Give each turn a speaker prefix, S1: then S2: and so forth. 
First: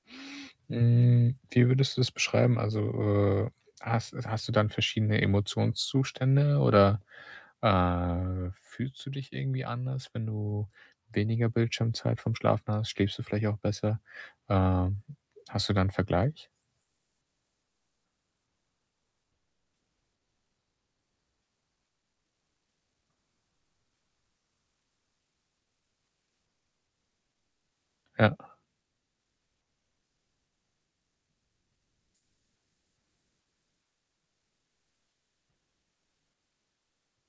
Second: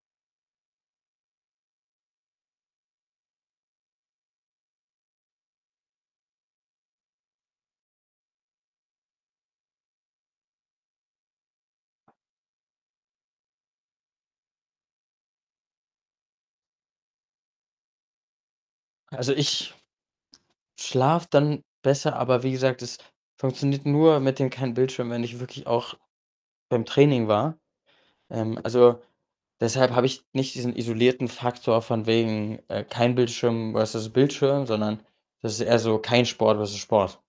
S1: Hm, wie würdest du's beschreiben? Also, äh, hast hast du dann verschiedene Emotionszustände oder, äh, fühlst du dich irgendwie anders, wenn du weniger Bildschirmzeit vorm Schlafen hast? Schläfst du vielleicht auch besser? Ähm, hast du da 'nen Vergleich?
S2: Also, ich schlafe dann besser, aber wie gesagt, es funktioniert nur mit dem kein Bildschirm, wenn ich wirklich auch beim Training war.
S1: Ja.
S2: Ähm, also, deshalb habe ich nicht diesen isolierten Faktor von wegen, äh, „kein Bildschirm“ versus „Bildschirm“, sondern das ist eher so „kein Sport“ versus „Sport“.